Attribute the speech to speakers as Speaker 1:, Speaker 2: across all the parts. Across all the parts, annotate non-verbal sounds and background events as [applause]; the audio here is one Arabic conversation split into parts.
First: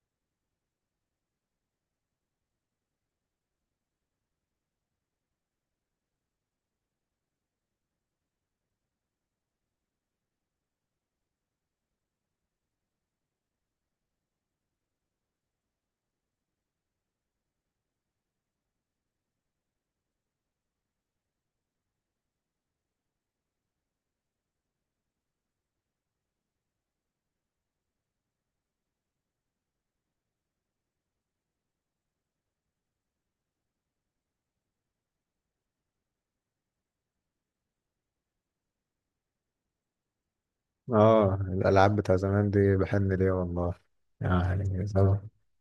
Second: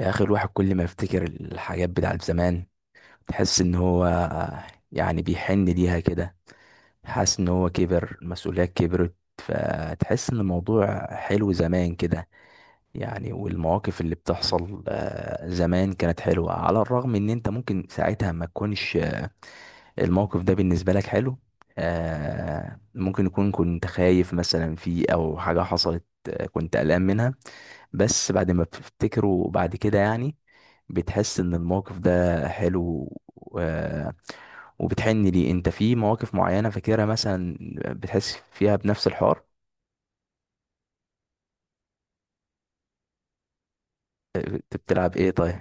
Speaker 1: يا اخي، الواحد كل ما يفتكر الحاجات بتاعت زمان تحس ان هو يعني بيحن ليها كده. حاسس ان هو كبر المسؤوليات كبرت فتحس ان الموضوع حلو زمان كده يعني. والمواقف اللي بتحصل زمان كانت حلوة على الرغم ان انت ممكن ساعتها ما تكونش الموقف ده بالنسبة لك حلو. ممكن يكون كنت خايف مثلا فيه او حاجة حصلت، كنت قلقان منها. بس بعد ما بتفتكره بعد كده يعني بتحس ان الموقف ده حلو و... وبتحن ليه، انت في مواقف معينة فاكرها مثلا بتحس فيها بنفس الحوار.
Speaker 2: اه، الالعاب بتاع زمان دي بحن ليها والله.
Speaker 1: انت
Speaker 2: يعني
Speaker 1: بتلعب
Speaker 2: زمان.
Speaker 1: ايه طيب؟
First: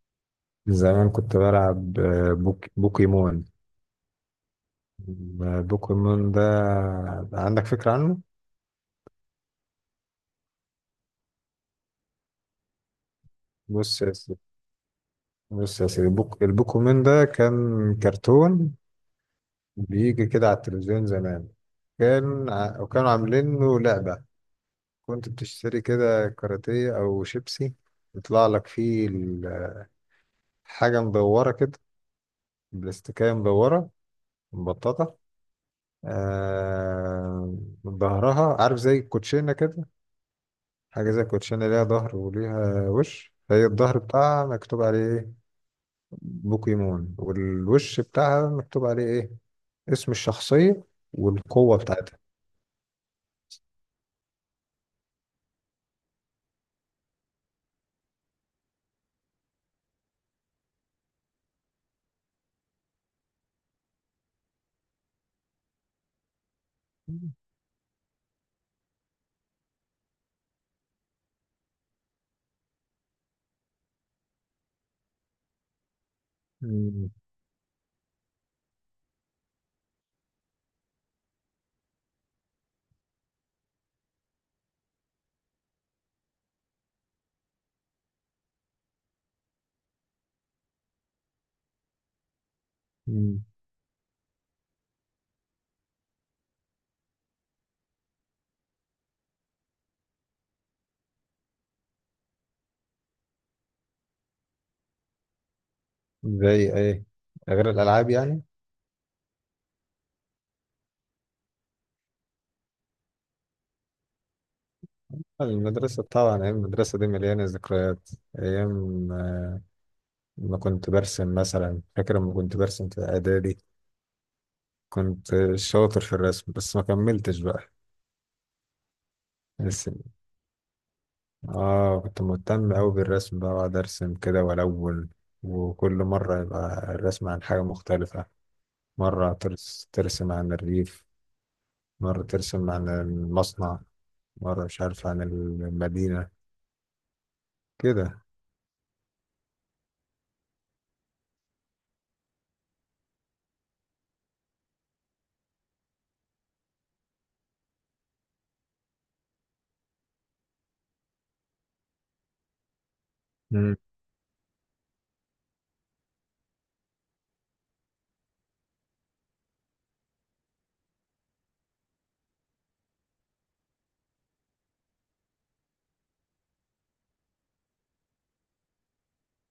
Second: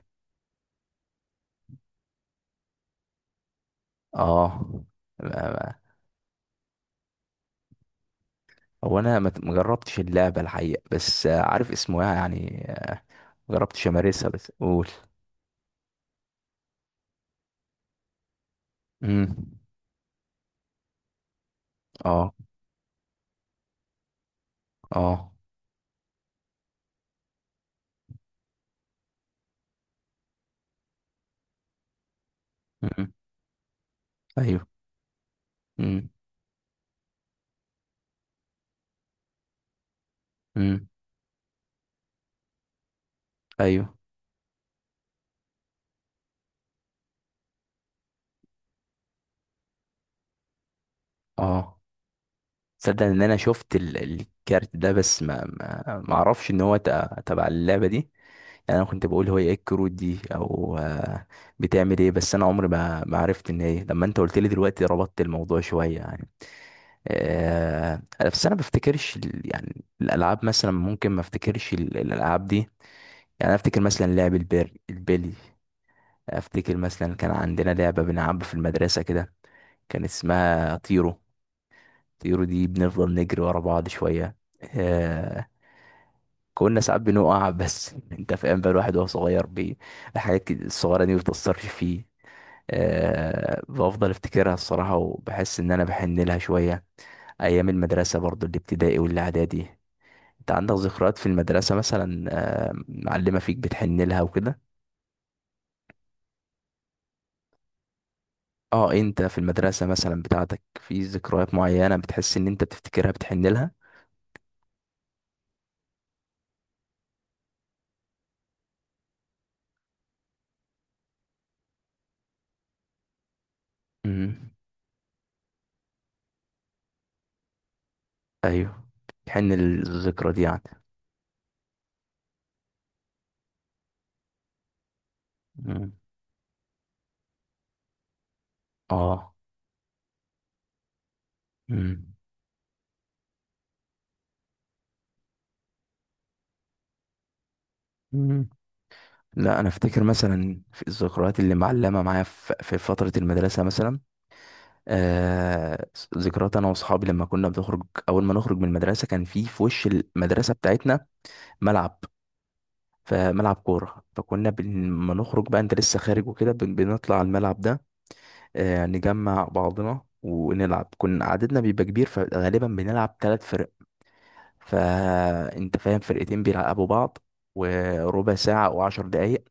Speaker 2: زمان كنت بلعب بوكيمون.
Speaker 1: اه. ما-
Speaker 2: بوكيمون ده عندك فكرة عنه؟
Speaker 1: هو انا ما جربتش اللعبة الحقيقة، بس عارف اسمها يعني، ما جربتش
Speaker 2: بص يا
Speaker 1: امارسها،
Speaker 2: سيدي،
Speaker 1: بس قول.
Speaker 2: بص يا سيدي، البوكيمون ده كان كرتون
Speaker 1: امم.
Speaker 2: بيجي كده على التلفزيون زمان.
Speaker 1: اه.
Speaker 2: وكانوا عاملين له لعبة. كنت
Speaker 1: اه.
Speaker 2: بتشتري كده كاراتيه أو شيبسي، يطلع لك فيه حاجة مدورة كده،
Speaker 1: امم.
Speaker 2: بلاستيكية مدورة،
Speaker 1: ايوه.
Speaker 2: مبططة.
Speaker 1: امم.
Speaker 2: آه ظهرها، عارف، زي الكوتشينة كده.
Speaker 1: امم.
Speaker 2: حاجة زي الكوتشينة، ليها ظهر وليها وش. هي
Speaker 1: ايوه.
Speaker 2: الظهر بتاعها مكتوب عليه ايه؟ بوكيمون. والوش بتاعها مكتوب عليه ايه؟ اسم الشخصية والقوة
Speaker 1: اه.
Speaker 2: بتاعتها.
Speaker 1: تصدق ان انا شفت الكارت ده، بس ما اعرفش ان هو تبع اللعبة دي. يعني انا كنت بقول هو ايه الكروت دي، او بتعمل ايه، بس انا عمري ما عرفت ان هي. لما انت قلت لي دلوقتي ربطت الموضوع شويه يعني. بس انا ما بفتكرش يعني الالعاب مثلا، ممكن ما افتكرش الالعاب دي يعني. أنا افتكر مثلا لعب البير البلي. افتكر
Speaker 2: مم.
Speaker 1: مثلا كان عندنا لعبه بنلعبها في المدرسه كده، كان اسمها طيرو. طيرو دي بنفضل نجري ورا بعض شويه، آه، كنا ساعات بنقع بس [laughs] انت فاهم بقى الواحد وهو صغير بي الحاجات كده الصغيره دي ما بتأثرش فيه.
Speaker 2: مم.
Speaker 1: أه بفضل افتكرها الصراحه، وبحس ان انا بحن لها شويه. ايام المدرسه برضو، الابتدائي والاعدادي، انت عندك ذكريات في المدرسه مثلا؟ أه معلمه فيك بتحن لها وكده؟
Speaker 2: زي ايه؟ غير الألعاب يعني.
Speaker 1: اه، انت في المدرسه مثلا بتاعتك في ذكريات معينه بتحس ان انت بتفتكرها بتحن لها؟
Speaker 2: المدرسة طبعا، أيام المدرسة دي مليانة ذكريات. أيام ما كنت برسم مثلا. فاكر لما كنت برسم في إعدادي،
Speaker 1: امم.
Speaker 2: كنت شاطر في الرسم بس ما كملتش بقى.
Speaker 1: ايوه. بتحن
Speaker 2: ارسم،
Speaker 1: للذكرى دي يعني.
Speaker 2: اه كنت مهتم اوي بالرسم بقى، واقعد ارسم كده والون.
Speaker 1: مم.
Speaker 2: وكل مرة يبقى الرسم عن حاجة مختلفة، مرة
Speaker 1: اه.
Speaker 2: ترسم عن الريف، مرة ترسم عن المصنع، مرة مش عارف، عن المدينة كده.
Speaker 1: امم. لا، انا افتكر مثلا في الذكريات اللي معلمه معايا في فتره المدرسه مثلا. آه. ذكريات انا واصحابي لما كنا بنخرج. اول ما نخرج من المدرسه كان في وش المدرسه بتاعتنا ملعب، فملعب
Speaker 2: مم.
Speaker 1: كوره، فكنا لما نخرج بقى انت لسه خارج وكده بنطلع على الملعب ده. آه، نجمع بعضنا ونلعب. كنا عددنا بيبقى كبير، فغالبا بنلعب ثلاث فرق. فانت فاهم، فرقتين بيلعبوا بعض وربع ساعة أو عشر دقايق،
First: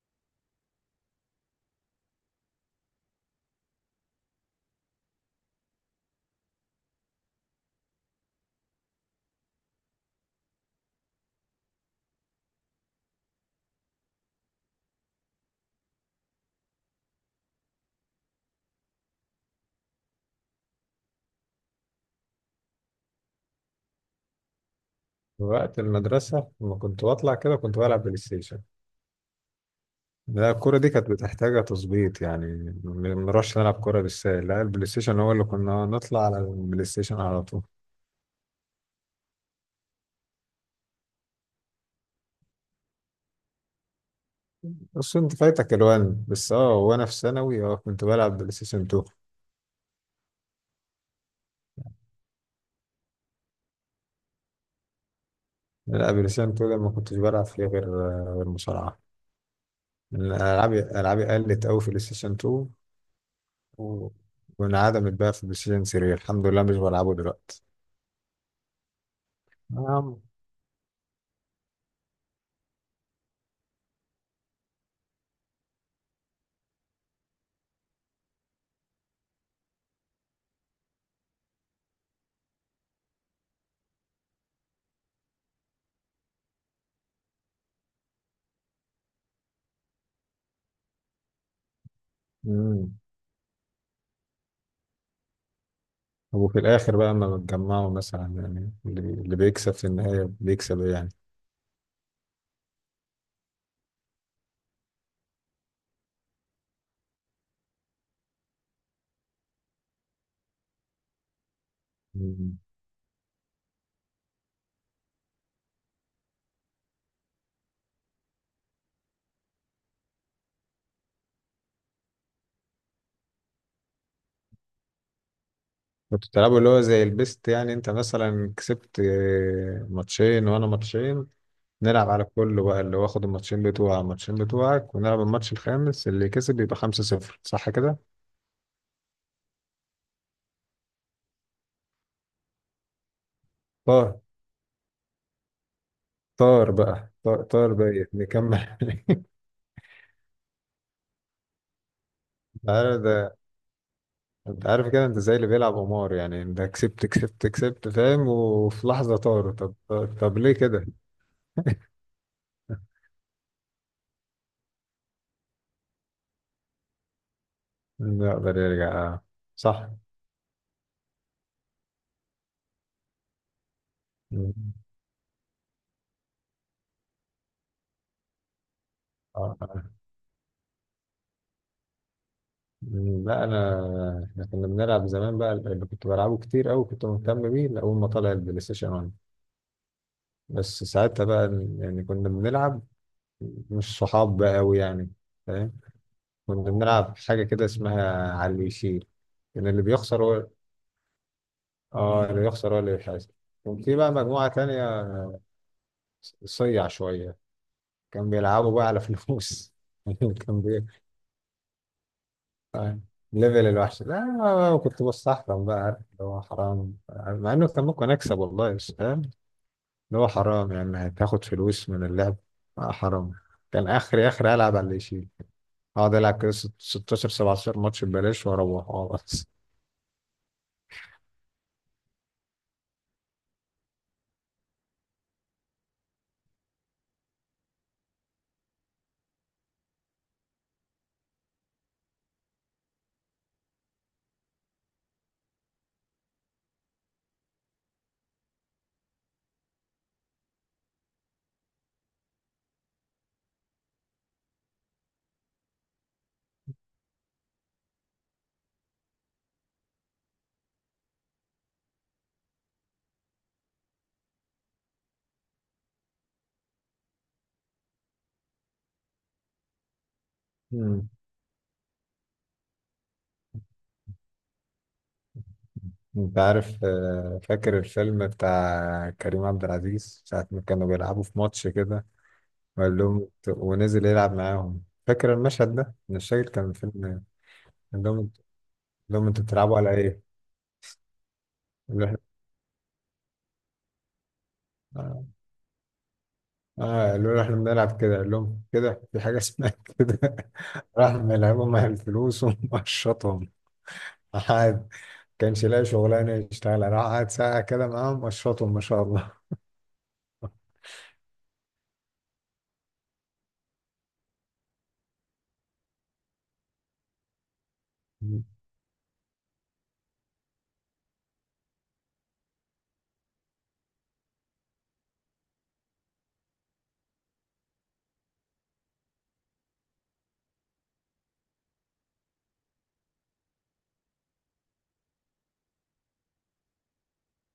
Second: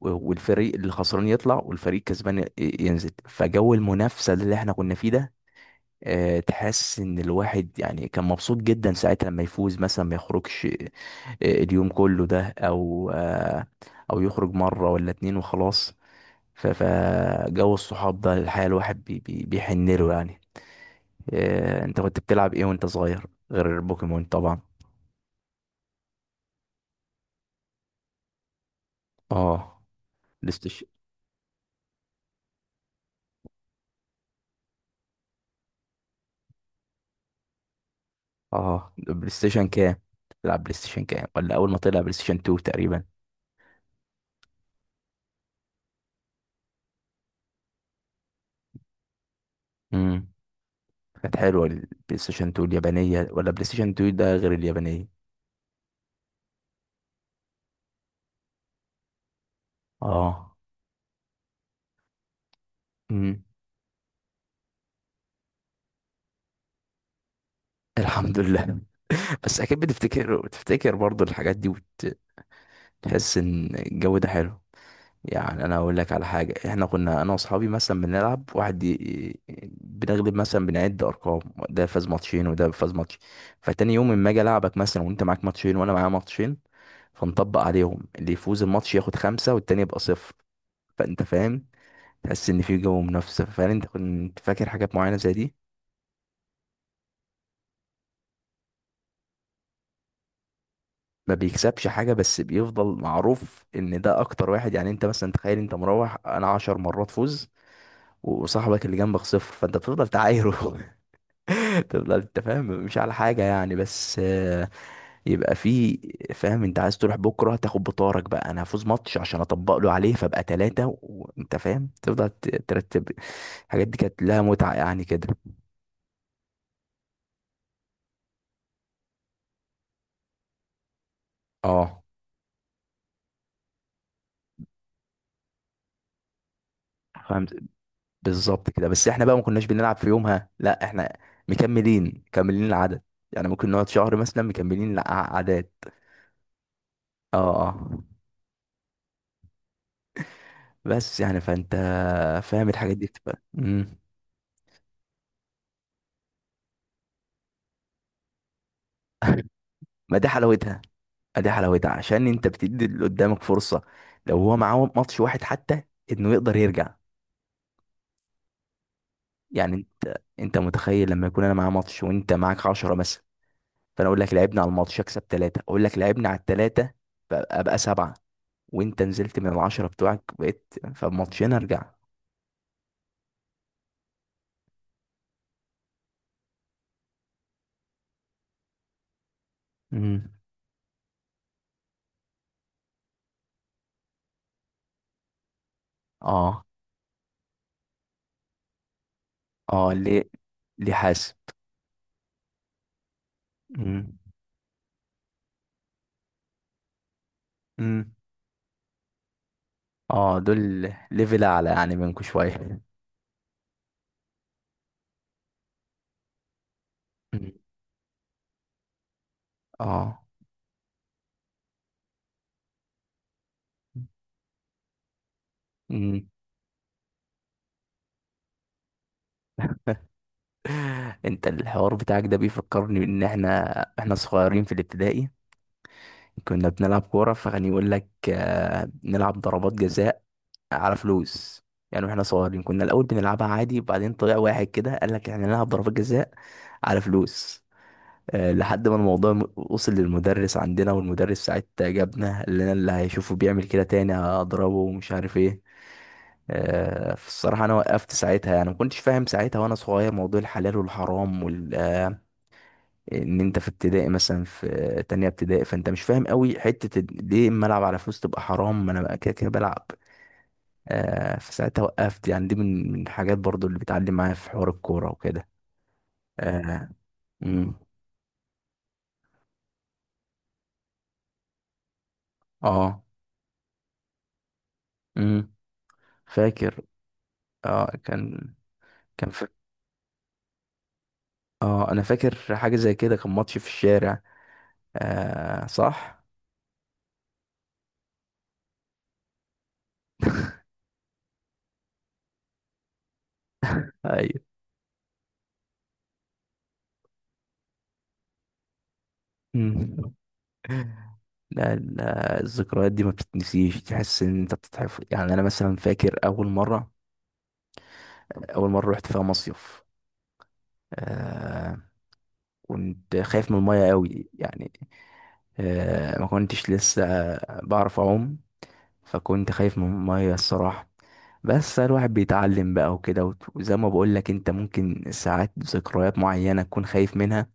Speaker 1: والفريق اللي خسران يطلع والفريق كسبان ينزل. فجو المنافسة اللي احنا كنا فيه ده، تحس ان الواحد يعني كان مبسوط جدا ساعتها. لما يفوز مثلا ما يخرجش اليوم كله ده، او او يخرج مرة ولا اتنين وخلاص. فجو الصحاب ده الحقيقة الواحد بيحن له يعني. انت كنت بتلعب ايه وانت صغير غير بوكيمون طبعا؟
Speaker 2: وقت المدرسة لما كنت بطلع كده كنت بلعب بلاي ستيشن.
Speaker 1: اه،
Speaker 2: لا،
Speaker 1: بلاي
Speaker 2: الكورة
Speaker 1: ستيشن.
Speaker 2: دي كانت بتحتاج تظبيط يعني، ما بنروحش نلعب كورة بالسهل، لا البلاي ستيشن هو اللي كنا نطلع على البلاي ستيشن على طول.
Speaker 1: اه، بلاي ستيشن كام؟ تلعب بلاي ستيشن كام، ولا اول ما طلع بلاي ستيشن 2 تقريبا؟
Speaker 2: بس انت فايتك الوان، بس اه، وانا في ثانوي اه كنت بلعب بلاي ستيشن 2.
Speaker 1: امم. كانت حلوة البلاي ستيشن 2 اليابانية، ولا بلاي ستيشن 2 ده غير اليابانية؟
Speaker 2: لا بلاي ستيشن 2 ده ما كنتش بلعب فيه غير مصارعه، لأن
Speaker 1: اه.
Speaker 2: العابي قلت قوي في بلاي ستيشن 2،
Speaker 1: امم.
Speaker 2: و- وانعدمت بقى في بلاي ستيشن 3. الحمد لله مش بلعبه دلوقتي.
Speaker 1: الحمد لله. [laughs] بس اكيد
Speaker 2: نعم.
Speaker 1: بتفتكر، بتفتكر برضو الحاجات دي، وتحس ان الجو ده حلو. يعني انا اقول لك على حاجة، احنا كنا انا واصحابي مثلا بنلعب واحد بنغلب مثلا، بنعد ارقام. ده فاز ماتشين وده فاز ماتش. فتاني يوم اما اجي العبك مثلا وانت معاك ماتشين وانا معايا ماتشين، فنطبق عليهم، اللي يفوز الماتش ياخد خمسة والتاني يبقى صفر. فانت فاهم، تحس ان في
Speaker 2: امم.
Speaker 1: جو منافسه فعلا. انت كنت فاكر حاجات معينه زي دي؟
Speaker 2: وفي الاخر بقى اما بتجمعوا مثلا، يعني اللي بيكسب في النهايه بيكسب إيه يعني؟
Speaker 1: ما بيكسبش حاجه، بس بيفضل معروف ان ده اكتر واحد. يعني انت مثلا تخيل، انت مروح انا عشر مرات فوز وصاحبك اللي جنبك صفر، فانت بتفضل تعايره [laughs] تفضل، انت
Speaker 2: مم.
Speaker 1: فاهم، مش على حاجه يعني، بس يبقى في، فاهم. انت عايز تروح بكره تاخد بطارك بقى، انا هفوز ماتش عشان اطبق له عليه فابقى ثلاثه. وانت فاهم تفضل ترتب. الحاجات دي كانت لها متعه يعني كده.
Speaker 2: كنتوا بتلعبوا اللي هو زي البيست، يعني انت مثلا كسبت ماتشين وانا ماتشين،
Speaker 1: اه،
Speaker 2: نلعب على كله بقى. اللي واخد الماتشين بتوعك، ونلعب الماتش الخامس، اللي كسب يبقى 5-0.
Speaker 1: فاهم.
Speaker 2: صح كده؟
Speaker 1: بالظبط كده. بس احنا بقى ما كناش بنلعب في يومها، لا، احنا مكملين مكملين العدد. يعني ممكن نقعد شهر
Speaker 2: طار.
Speaker 1: مثلا مكملين العدد.
Speaker 2: طار بقى
Speaker 1: اه.
Speaker 2: طار، طار
Speaker 1: اه.
Speaker 2: بقى نكمل.
Speaker 1: بس يعني، فانت
Speaker 2: [laughs]
Speaker 1: فاهم،
Speaker 2: انت
Speaker 1: الحاجات
Speaker 2: عارف
Speaker 1: دي
Speaker 2: ده،
Speaker 1: بتبقى مم.
Speaker 2: انت عارف كده، انت زي اللي بيلعب قمار، يعني انت كسبت كسبت كسبت، فاهم، وفي لحظة
Speaker 1: [laughs]
Speaker 2: طار. طب،
Speaker 1: ما دي
Speaker 2: طب ليه
Speaker 1: حلاوتها.
Speaker 2: كده؟
Speaker 1: ما دي حلاوتها عشان انت بتدي
Speaker 2: [laughs]
Speaker 1: اللي قدامك فرصة، لو هو معاه ماتش واحد حتى انه يقدر يرجع.
Speaker 2: يقدر يرجع آه.
Speaker 1: يعني
Speaker 2: صح.
Speaker 1: انت متخيل لما يكون انا معاه ماتش وانت معاك عشرة مثلا، فانا اقول لك لعبنا على
Speaker 2: مم.
Speaker 1: الماتش، اكسب ثلاثة، اقول لك لعبنا على الثلاثة، فابقى سبعة. وانت نزلت من
Speaker 2: آه.
Speaker 1: العشرة بتوعك، بقيت فماتشين، ارجع.
Speaker 2: مم. لا احنا كنا بنلعب زمان بقى، اللي كنت بلعبه كتير قوي كنت مهتم بيه لأول ما طلع البلاي ستيشن.
Speaker 1: امم.
Speaker 2: بس ساعتها بقى يعني كنا بنلعب، مش صحاب بقى أوي يعني، فاهم،
Speaker 1: اه.
Speaker 2: كنا بنلعب حاجة كده اسمها على اللي يشيل، إن اللي
Speaker 1: اه
Speaker 2: بيخسر
Speaker 1: ليه،
Speaker 2: هو.
Speaker 1: ليه حاسب.
Speaker 2: اه، اللي بيخسر هو اللي بيحاسب. كان في بقى
Speaker 1: امم.
Speaker 2: مجموعة تانية، صيع شوية،
Speaker 1: امم.
Speaker 2: كان بيلعبوا بقى على فلوس. [laughs]
Speaker 1: اه
Speaker 2: كان بي
Speaker 1: دول ليفل اعلى يعني منكم شوية.
Speaker 2: آه، ليفل الوحش. لا أنا كنت بستحرم بقى، عارف اللي هو حرام.
Speaker 1: مم.
Speaker 2: مع إنه كان ممكن أكسب والله، بس فاهم،
Speaker 1: اه.
Speaker 2: اللي هو حرام يعني هتاخد فلوس من اللعب. آه حرام. كان آخري آخري ألعب على اللي يشيل، هقعد
Speaker 1: امم.
Speaker 2: العب كده 16 17 ماتش ببلاش واروح، اه بس.
Speaker 1: [laughs] انت الحوار بتاعك ده بيفكرني ان احنا صغيرين في الابتدائي كنا بنلعب كورة، فكان يقول لك نلعب ضربات جزاء على فلوس. يعني واحنا صغيرين كنا الاول بنلعبها عادي، وبعدين طلع واحد كده قال لك احنا نلعب ضربات جزاء على فلوس. لحد ما الموضوع وصل للمدرس عندنا، والمدرس ساعتها جابنا، اللي انا اللي هيشوفه بيعمل كده تاني هضربه ومش عارف ايه. فالصراحة انا وقفت ساعتها يعني، ما كنتش فاهم ساعتها وانا صغير موضوع الحلال والحرام وال... ان انت في ابتدائي مثلا، في تانية ابتدائي، فانت مش فاهم قوي حتة ليه اما العب على فلوس تبقى حرام، ما انا بقى كده كده بلعب.
Speaker 2: مم.
Speaker 1: فساعتها وقفت يعني. دي من الحاجات برضو اللي بتعلم معايا في حوار الكورة وكده.
Speaker 2: انت عارف،
Speaker 1: اه. امم.
Speaker 2: فاكر الفيلم بتاع كريم عبد العزيز ساعة ما كانوا بيلعبوا في ماتش كده،
Speaker 1: اه.
Speaker 2: ونزل يلعب معاهم. فاكر
Speaker 1: امم.
Speaker 2: المشهد ده؟ أنا مش فاكر كان
Speaker 1: فاكر.
Speaker 2: فيلم إيه.
Speaker 1: اه
Speaker 2: قال
Speaker 1: كان.
Speaker 2: لهم
Speaker 1: كان
Speaker 2: انتوا
Speaker 1: في.
Speaker 2: بتلعبوا على ايه؟
Speaker 1: اه
Speaker 2: قال
Speaker 1: انا
Speaker 2: له احنا
Speaker 1: فاكر حاجه زي كده، كان ماتش في الشارع.
Speaker 2: اه
Speaker 1: آه صح.
Speaker 2: قالوا له احنا بنلعب كده، قال لهم كده في حاجة اسمها كده. [laughs]
Speaker 1: [laughs]
Speaker 2: راح ملعبهم على الفلوس ومشطهم.
Speaker 1: ايوه.
Speaker 2: قعد كانش لاقي شغلانة يشتغلها، راح قعد ساعة كده معاهم، مشطهم ما شاء الله.
Speaker 1: مم. لا لا، الذكريات دي ما بتتنسيش، تحس ان انت بتتحفظ. يعني انا مثلا فاكر اول مره، اول مره رحت فيها مصيف. آه كنت خايف من الميه قوي يعني، آه ما كنتش لسه بعرف اعوم، فكنت خايف من المية الصراحة. بس الواحد بيتعلم بقى وكده، وزي ما بقولك، انت ممكن ساعات ذكريات معينة تكون خايف منها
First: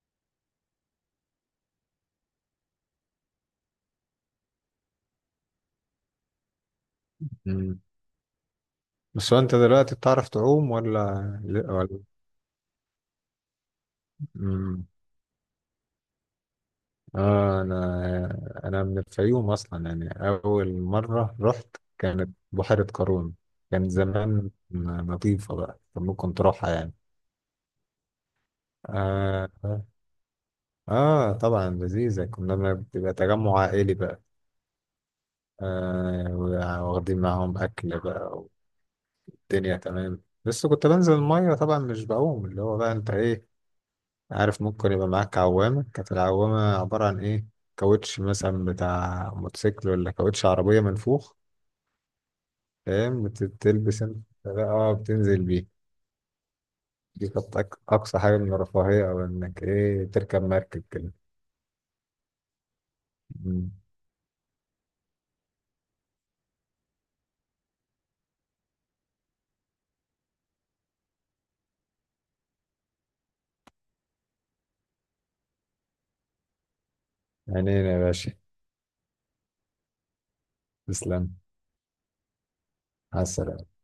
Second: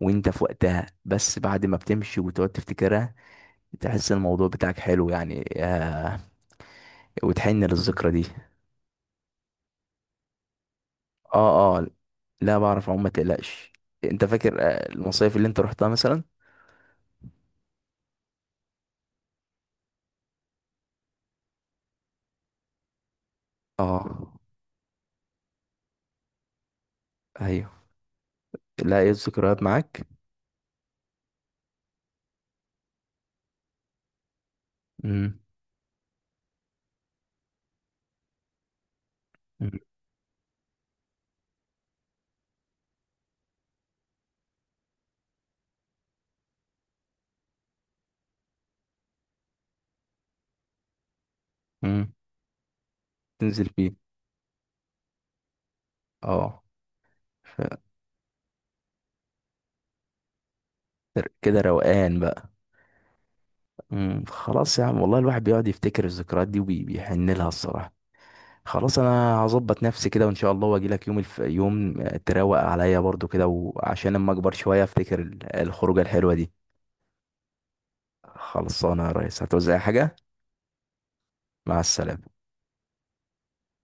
Speaker 1: وانت في وقتها، بس بعد ما بتمشي وتقعد تفتكرها تحس الموضوع بتاعك حلو يعني آه، وتحن
Speaker 2: مم.
Speaker 1: للذكرى دي.
Speaker 2: بس هو انت دلوقتي بتعرف تعوم ولا
Speaker 1: اه. اه،
Speaker 2: ولا؟
Speaker 1: لا بعرف اعوم ما تقلقش. انت فاكر
Speaker 2: مم.
Speaker 1: المصايف اللي انت رحتها مثلا؟
Speaker 2: اه انا من الفيوم اصلا، يعني اول مره رحت كانت بحيره قارون. كان
Speaker 1: اه.
Speaker 2: زمان نظيفه بقى فممكن تروحها يعني.
Speaker 1: ايوه. لا ايه
Speaker 2: آه,
Speaker 1: الذكريات
Speaker 2: آه.
Speaker 1: معاك؟
Speaker 2: طبعا لذيذة، كنا ما بتبقى تجمع عائلي بقى،
Speaker 1: امم.
Speaker 2: واخدين معاهم أكل بقى، والدنيا تمام. بس كنت بنزل المية طبعا، مش بعوم، اللي هو بقى أنت إيه، عارف، ممكن يبقى معاك عوامة. كانت العوامة عبارة عن إيه؟ كاوتش مثلا بتاع موتوسيكل، ولا كاوتش عربية منفوخ،
Speaker 1: امم.
Speaker 2: فاهم،
Speaker 1: تنزل فيه.
Speaker 2: بتلبس أنت بقى. اه بتنزل بيه.
Speaker 1: اه.
Speaker 2: دي كانت
Speaker 1: ف-
Speaker 2: أقصى حاجة من الرفاهية، أو إنك إيه تركب مركب كده.
Speaker 1: كده روقان بقى.
Speaker 2: مم.
Speaker 1: امم. خلاص يا عم، والله الواحد بيقعد يفتكر الذكريات دي وبيحن لها الصراحة. خلاص، انا هظبط نفسي كده وان شاء الله واجي لك يوم الف... يوم تروق عليا برضو كده، وعشان اما اكبر شوية افتكر الخروجة الحلوة دي.
Speaker 2: عينينا يا باشا.
Speaker 1: خلصانة يا ريس، هتوزع حاجة؟
Speaker 2: تسلم.
Speaker 1: مع السلامة.
Speaker 2: على السلامة.